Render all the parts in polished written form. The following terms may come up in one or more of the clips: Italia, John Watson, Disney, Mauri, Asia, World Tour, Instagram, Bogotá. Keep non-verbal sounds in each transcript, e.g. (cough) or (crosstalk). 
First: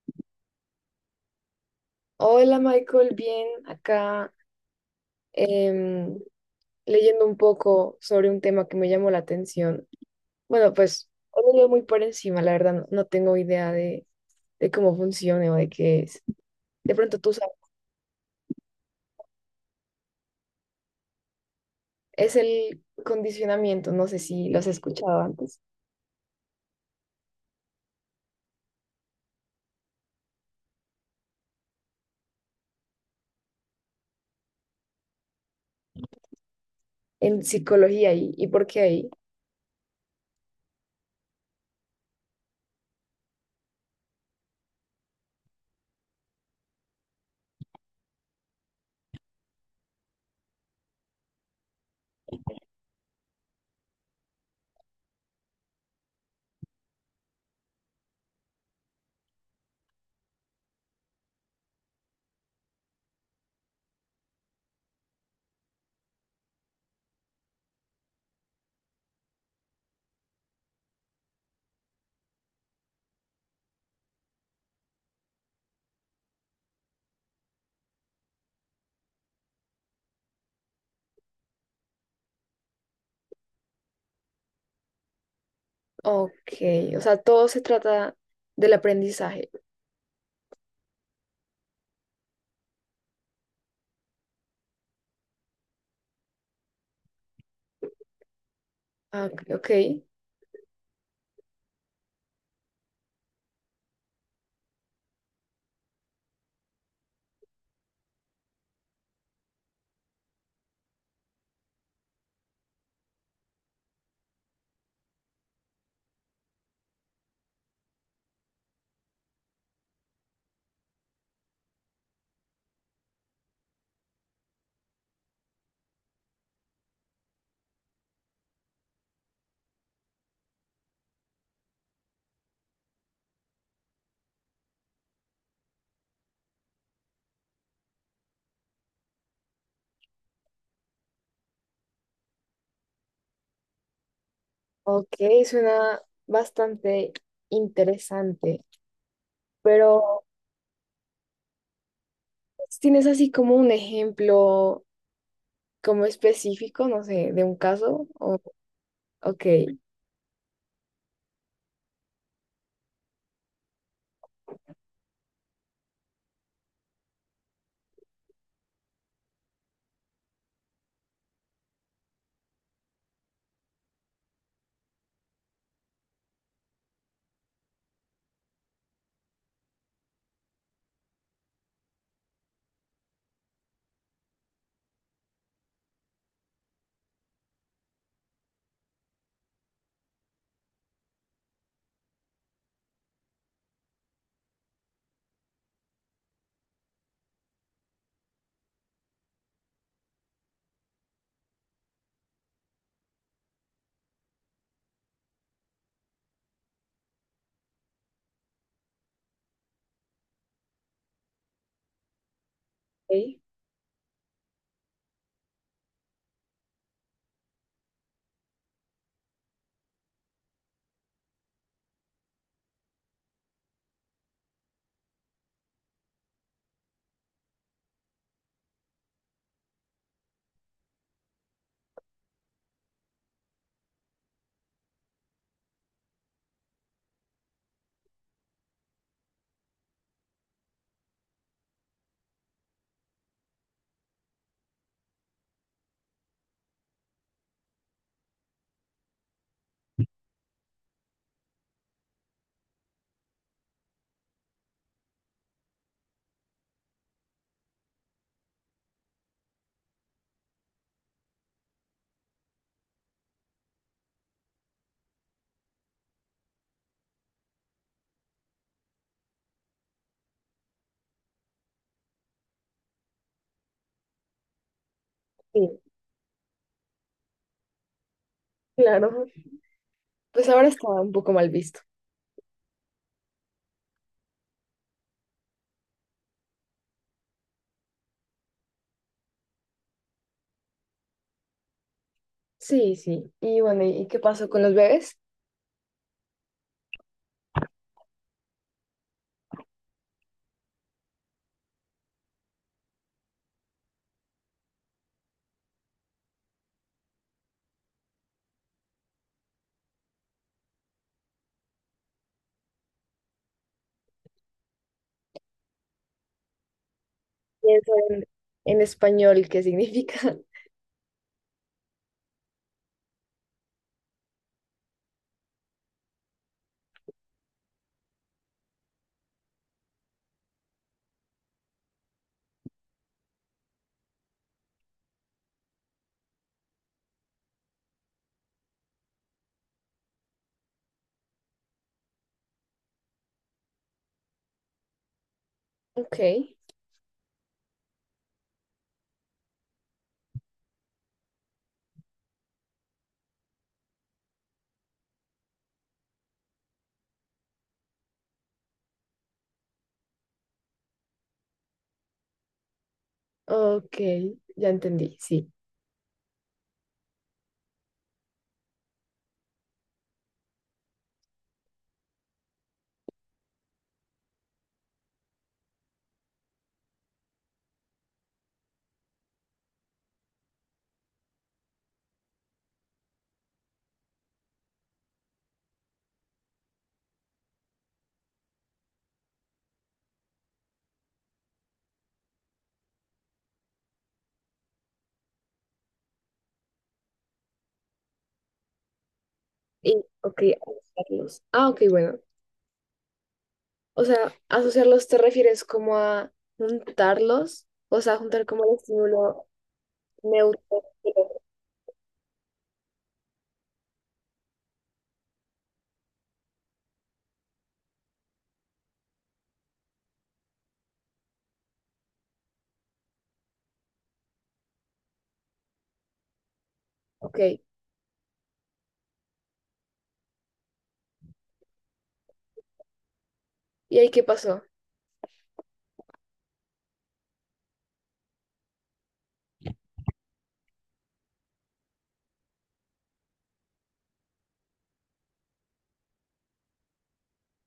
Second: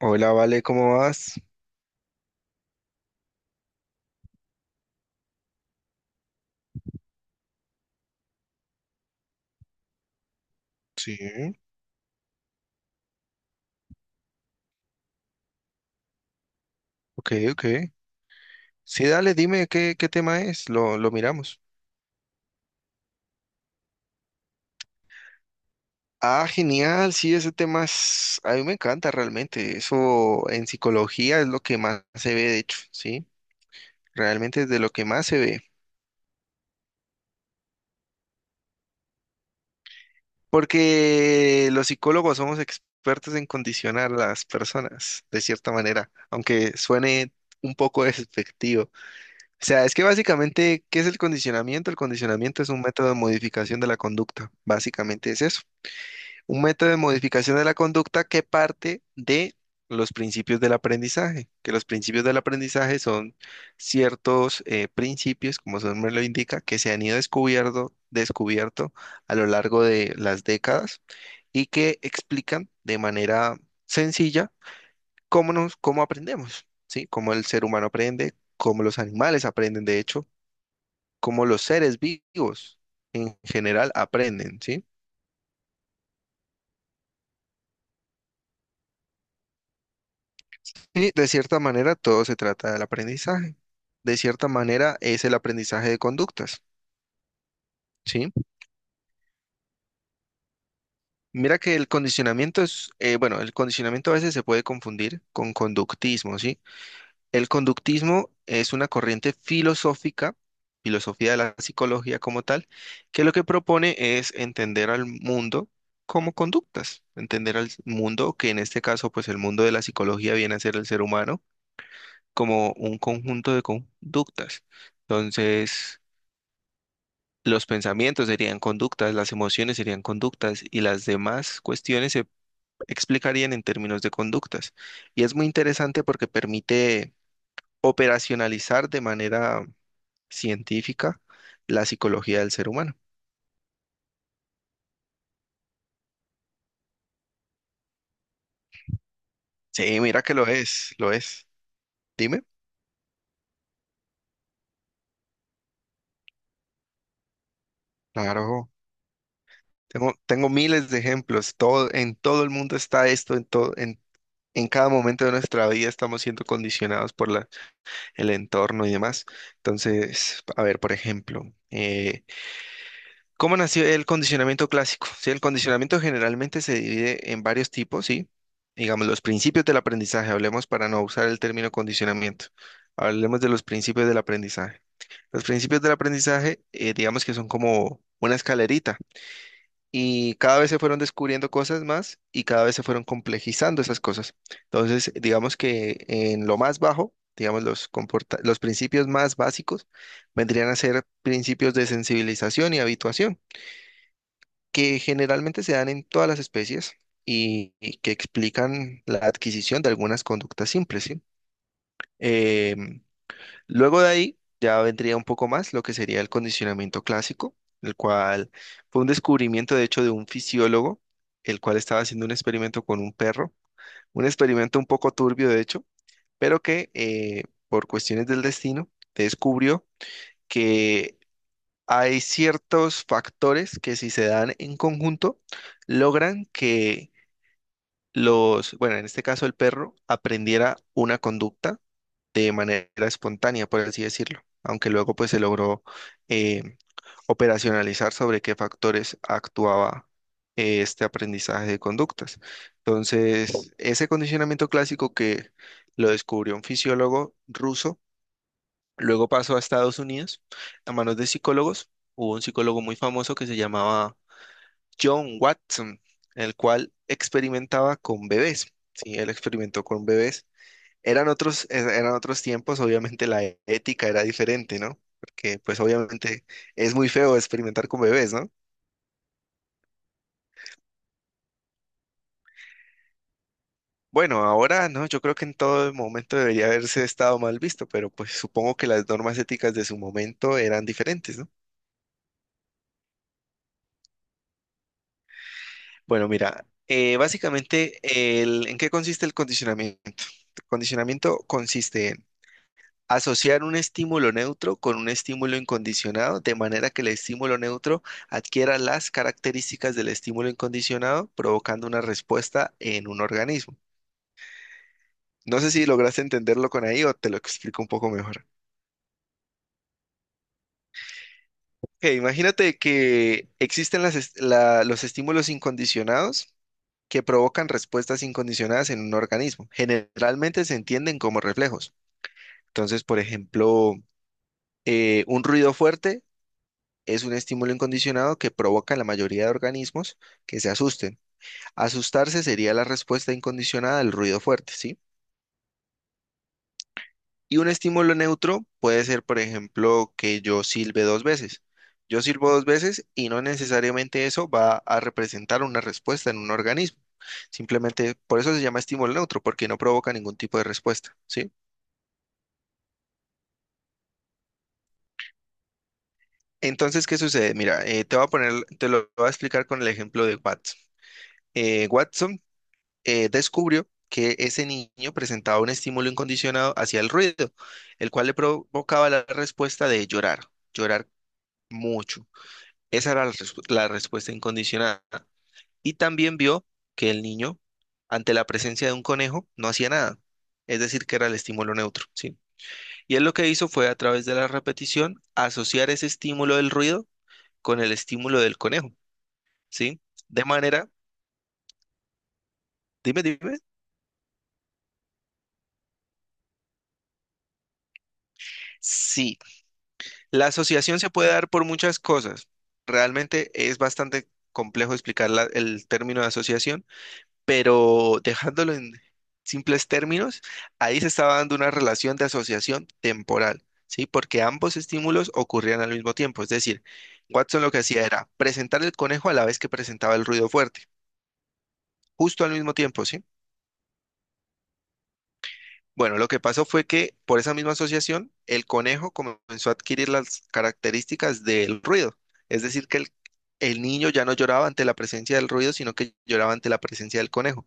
Hola, Vale, ¿cómo vas? Hola Michael, bien, acá em, leyendo un poco sobre un tema que me llamó la atención. Bueno, pues Sí, hoy lo leo muy por encima, la verdad no tengo idea de cómo funciona o de qué es. De pronto ok, tú sabes, ok. Sí, dale, dime qué tema es, lo miramos. es el condicionamiento, no sé si lo has escuchado antes, Ah, genial, sí, a mí me encanta realmente. Eso en psicología es lo que más se ve, de hecho, sí, realmente es de lo que más se ve. en psicología y por qué ahí. Porque los psicólogos somos expertos en condicionar a las personas, de cierta manera, aunque suene un poco (laughs) despectivo. O sea, es que básicamente, ¿qué es el condicionamiento? El condicionamiento es un método de modificación de la conducta. Básicamente es eso. Un método de modificación de la conducta que parte de los principios del aprendizaje, que los principios del aprendizaje son ciertos principios, como su nombre lo indica, que se han ido descubierto a lo largo de las décadas y que explican de manera sencilla cómo aprendemos, ¿sí? Cómo el ser humano aprende, cómo los animales aprenden, de hecho como los seres vivos en general aprenden, ¿sí? Ok, o sea, todo se trata del aprendizaje. Y de cierta manera todo se trata del aprendizaje. De cierta manera es el aprendizaje de conductas, ¿sí? Ah, ok, Mira que el condicionamiento es, bueno, el condicionamiento a veces se puede confundir con conductismo, ¿sí? El conductismo es una corriente filosófica, filosofía de la psicología como tal, que lo que propone es entender al mundo como conductas, entender al mundo, que en este caso, pues el mundo de la psicología viene a ser el ser humano, como un conjunto de conductas. Entonces, los pensamientos serían conductas, las emociones serían conductas y las demás cuestiones se explicarían en términos de conductas. Y es muy interesante porque permite operacionalizar de manera científica la psicología del ser humano. ok, suena bastante interesante, Sí, pero... mira que lo es, lo es. Dime. ¿Tienes así como un ejemplo como específico, no sé, de un caso? O, Claro, ok, tengo miles de ejemplos. Todo, en todo el mundo está esto, en cada momento de nuestra vida estamos siendo condicionados por el entorno y demás. Entonces, a ver, por ejemplo, eh, ¿cómo nació el condicionamiento clásico? Sí, el condicionamiento generalmente se divide en varios tipos, ¿sí? Digamos, los principios del aprendizaje, hablemos para no usar el término condicionamiento, hablemos de los principios del aprendizaje. Los principios del aprendizaje, digamos que son como una escalerita y cada vez se fueron descubriendo cosas más y cada vez se fueron complejizando esas cosas. Entonces, digamos que en lo más bajo, digamos, los principios más básicos vendrían a ser principios de sensibilización y habituación que generalmente se dan en todas las especies y que explican la adquisición de algunas conductas simples, ¿sí? Em, ok, Luego de ahí ya vendría un poco más lo que sería el condicionamiento clásico, el cual fue un descubrimiento de hecho de un fisiólogo, el cual estaba haciendo un experimento con un perro, un experimento un poco turbio de hecho, pero que por cuestiones del destino descubrió que hay ciertos factores que si se dan en conjunto, logran que bueno, en este caso el perro, aprendiera una conducta de manera espontánea, por así decirlo, aunque luego pues se logró eh, operacionalizar sobre qué factores actuaba este aprendizaje de conductas. Entonces, ese condicionamiento clásico que lo descubrió un fisiólogo ruso, luego pasó a Estados Unidos a manos de psicólogos. Hubo un psicólogo muy famoso que se llamaba John Watson, el cual experimentaba con bebés. Sí, él experimentó con bebés. Eran otros tiempos, obviamente ética era diferente, ¿no? Porque sí, pues obviamente es muy feo experimentar con bebés, ¿no? claro. Pues ahora está un poco mal visto. Bueno, ahora no, yo creo que en todo momento debería haberse estado mal visto, pero pues supongo que las normas éticas de su momento eran diferentes, ¿no? Sí, sí. Y bueno, ¿y qué pasó con los bebés? Bueno, mira, básicamente, ¿en qué consiste el condicionamiento? El condicionamiento consiste en asociar un estímulo neutro con un estímulo incondicionado, de manera que el estímulo neutro adquiera las características del estímulo incondicionado, provocando una respuesta en un organismo. No sé si lograste entenderlo con ahí o te lo Y explico un eso poco mejor. en español, ¿qué significa? (laughs) Ok, imagínate que existen los estímulos incondicionados que provocan respuestas incondicionadas en un organismo. Generalmente se entienden como reflejos. Entonces, por ejemplo, un ruido fuerte es un estímulo incondicionado que provoca en la mayoría de organismos que se asusten. Asustarse sería la respuesta incondicionada al ruido fuerte, ¿sí? Ok, Y un estímulo neutro puede ser, por ejemplo, que yo silbe dos veces. Yo silbo dos veces y no necesariamente eso va a representar una respuesta en un organismo. Simplemente por eso se llama estímulo neutro, porque no provoca ningún tipo de respuesta, ¿sí? ok, ya entendí, sí. Entonces, ¿qué sucede? Mira, te lo voy a explicar con el ejemplo de Watson. Watson descubrió que ese niño presentaba un estímulo incondicionado hacia el ruido, el cual le provocaba la respuesta de llorar, llorar mucho. Esa era la respuesta incondicionada. Y también vio que el niño, ante la presencia de un conejo, no hacía nada. Es decir, que era el estímulo neutro, ¿sí? Y él lo que hizo fue, a través de la repetición, asociar ese estímulo del ruido con el estímulo del conejo, ¿sí? Y, ok, De manera, asociarlos. Ah, ok, bueno. dime, dime. O sea, asociarlos te refieres como a juntarlos, o sea, juntar como el Sí, estímulo la neutro. asociación se puede dar por muchas cosas. Realmente es bastante complejo explicar el término de asociación, pero dejándolo en simples términos, ahí se estaba dando una relación de asociación temporal, ¿sí? Porque ambos estímulos ocurrían al mismo tiempo. Es decir, Ok, Watson lo que hacía era presentar el conejo a la vez que presentaba el ruido fuerte, justo al mismo tiempo, ¿sí? ¿y ahí qué pasó? Bueno, lo que pasó fue que por esa misma asociación, el conejo comenzó a adquirir las características del ruido. Es decir, que el niño ya no lloraba ante la presencia del ruido, sino que lloraba ante la presencia del conejo.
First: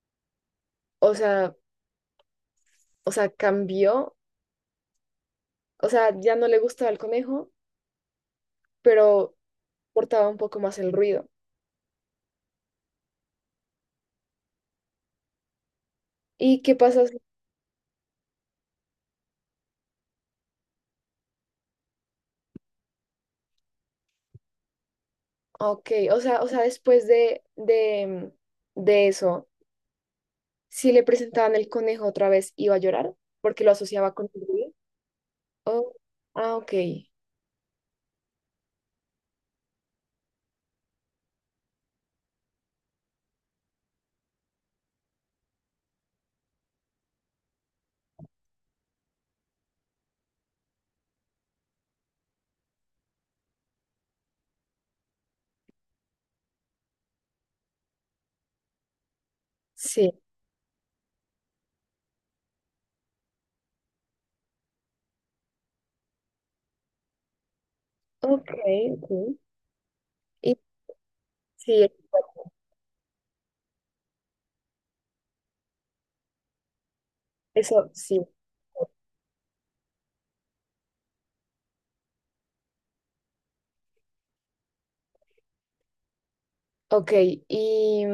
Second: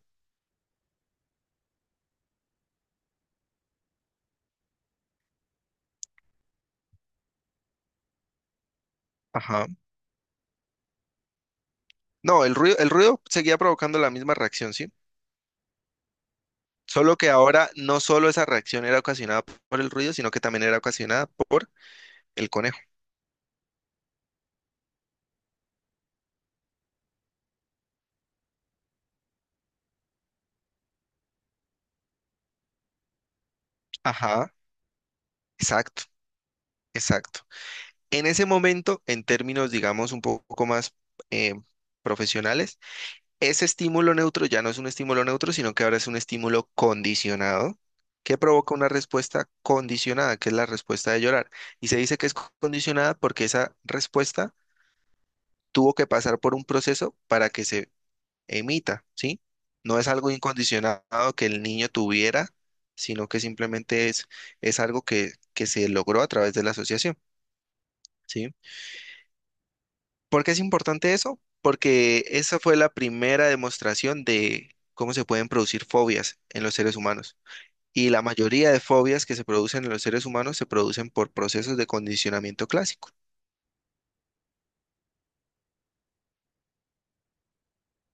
O sea, cambió, o sea, ya no le gustaba el conejo, pero Ajá. portaba un poco más el ruido. No, el ruido seguía provocando la misma reacción, ¿sí? ¿Y qué pasa? Solo que ahora no solo esa reacción era ocasionada por el ruido, sino que también era ocasionada por el conejo. Ok, o sea, después de eso, si le presentaban el conejo otra vez, iba a llorar porque lo asociaba con el Ajá, ruido. Oh, exacto, ah, ok, exacto. En ese momento, en términos, digamos, un poco más eh, profesionales, ese estímulo neutro ya no es un estímulo neutro, sino que ahora es un estímulo condicionado que provoca una respuesta condicionada, que es la respuesta de llorar. Y se dice que es condicionada porque esa respuesta tuvo que pasar por un proceso para que se emita, ¿sí? No es sí, algo incondicionado que el niño tuviera, sino que simplemente es algo que se logró a través de la asociación, ok, ¿sí? ok. ¿Por qué Y es importante eso? sí, Porque esa fue la primera demostración de cómo se pueden producir fobias en los seres humanos. eso Y la sí. mayoría de fobias que se producen en los seres humanos se producen por procesos de condicionamiento clásico. Ok, y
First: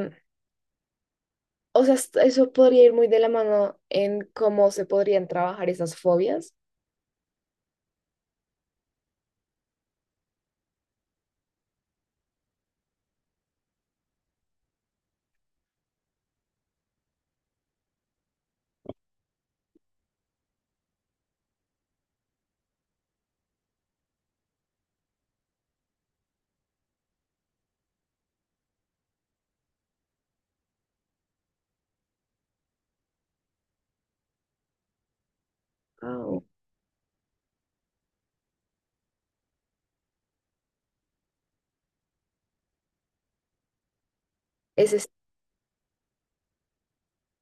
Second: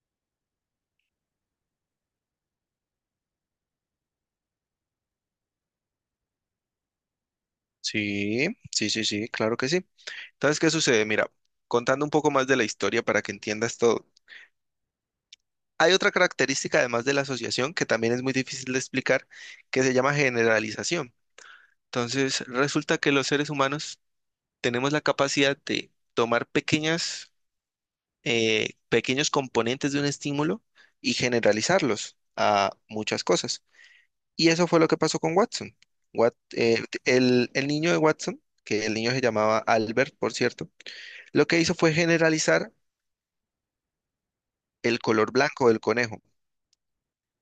o sea, eso podría ir muy de la mano en cómo se podrían trabajar esas fobias. Sí, sí, sí, sí, claro que sí. Entonces, ¿qué sucede? Mira, contando un poco más de la historia para que entiendas todo. Hay otra característica, además de la asociación, que también es muy difícil de explicar, que se llama generalización. Entonces, resulta que los seres humanos tenemos la capacidad de tomar pequeñas pequeños componentes de un estímulo y generalizarlos a muchas cosas. Y eso fue lo que pasó con Watson. Ah, ok. El niño de Watson, que el niño se llamaba Albert, por cierto, lo que hizo fue generalizar el Ese color blanco del conejo,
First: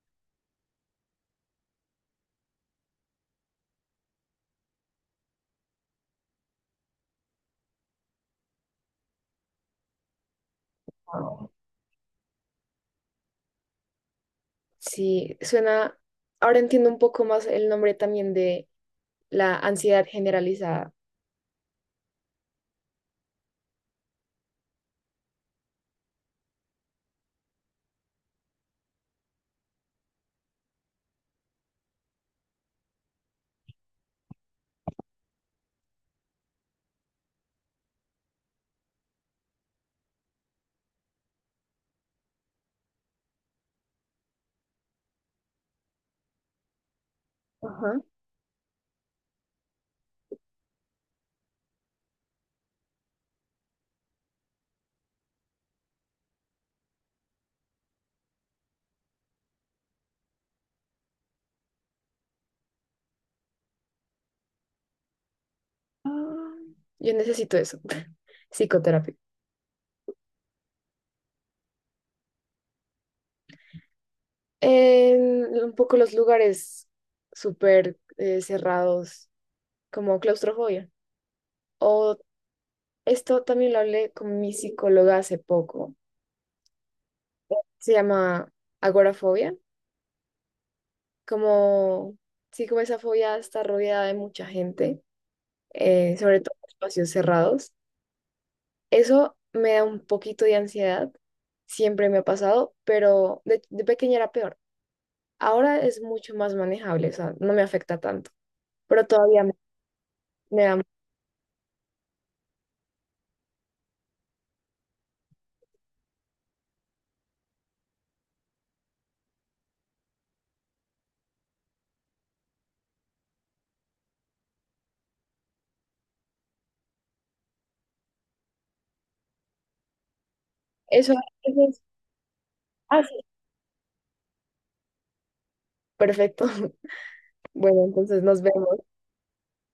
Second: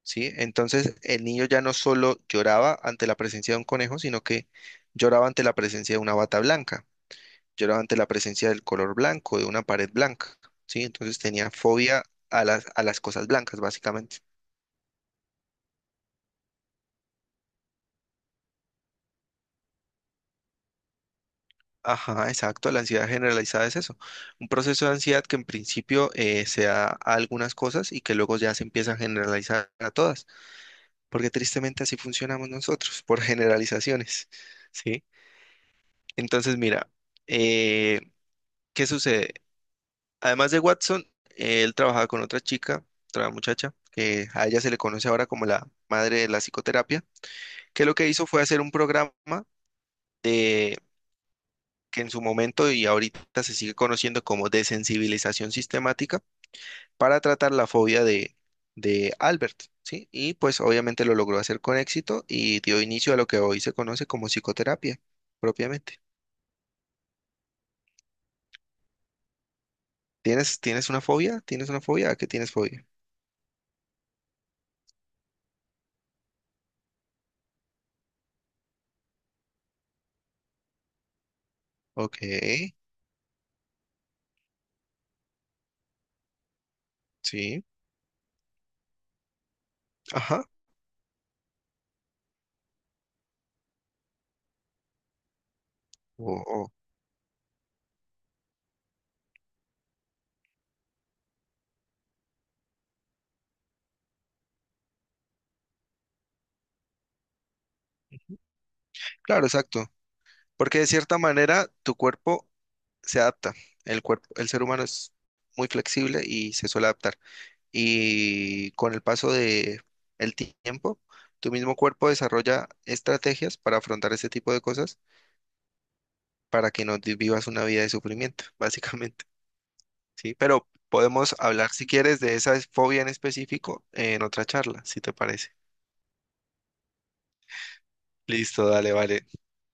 ¿sí? Entonces el niño ya no solo lloraba ante la presencia de un conejo, sino que lloraba ante la presencia de una bata blanca, lloraba ante la presencia del color blanco, de una pared blanca, ¿sí? Entonces tenía fobia a a las cosas blancas, básicamente. sí, suena, ahora entiendo un poco más el nombre también de la ansiedad generalizada. Ajá, exacto. La ansiedad generalizada es eso. Un proceso de ansiedad que en principio se da a algunas cosas y que luego ya se empieza a generalizar a todas, porque tristemente así funcionamos nosotros, por generalizaciones, ¿sí? Entonces, mira, eh, ¿qué sucede? Además de Watson, él trabajaba con otra chica, otra muchacha, que a ella se le conoce ahora como la madre de la psicoterapia, que Ajá. lo que hizo fue hacer un programa que en su momento y ahorita se sigue conociendo como desensibilización sistemática para tratar la fobia de Albert, ¿sí? Y pues obviamente lo logró hacer con éxito y dio inicio a lo que hoy se conoce como psicoterapia propiamente. Ah, Yo necesito eso, (laughs) psicoterapia. ¿Tienes, tienes una fobia? ¿Tienes una fobia? ¿A qué tienes fobia? En un poco los lugares súper cerrados, como claustrofobia. O Ok, esto también lo hablé con mi psicóloga hace poco. sí, Se llama agorafobia, ajá. como, sí, como esa fobia está rodeada de mucha gente, sobre O, todo en o, espacios cerrados. Eso me da un poquito de ansiedad, siempre me ha pasado, pero de pequeña era peor. Ahora es mucho más manejable, o sea, no me afecta tanto, pero todavía claro, exacto. me Porque da... de cierta manera tu cuerpo se adapta. El cuerpo, el ser humano es muy flexible y se suele adaptar. Y con el paso de el tiempo, tu mismo cuerpo desarrolla estrategias para afrontar este tipo de cosas para que no te- vivas una vida de sufrimiento, (laughs) básicamente, ¿sí? Pero Eso, podemos eso hablar, es... si quieres, de esa fobia Ah, en sí. específico en otra charla, si te parece. Perfecto. (laughs) Bueno, entonces nos Listo, vemos. dale, vale.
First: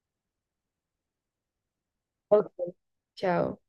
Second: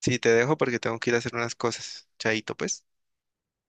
Sí, te dejo porque tengo que ir a hacer unas cosas. Ok, Chaito, pues. chao.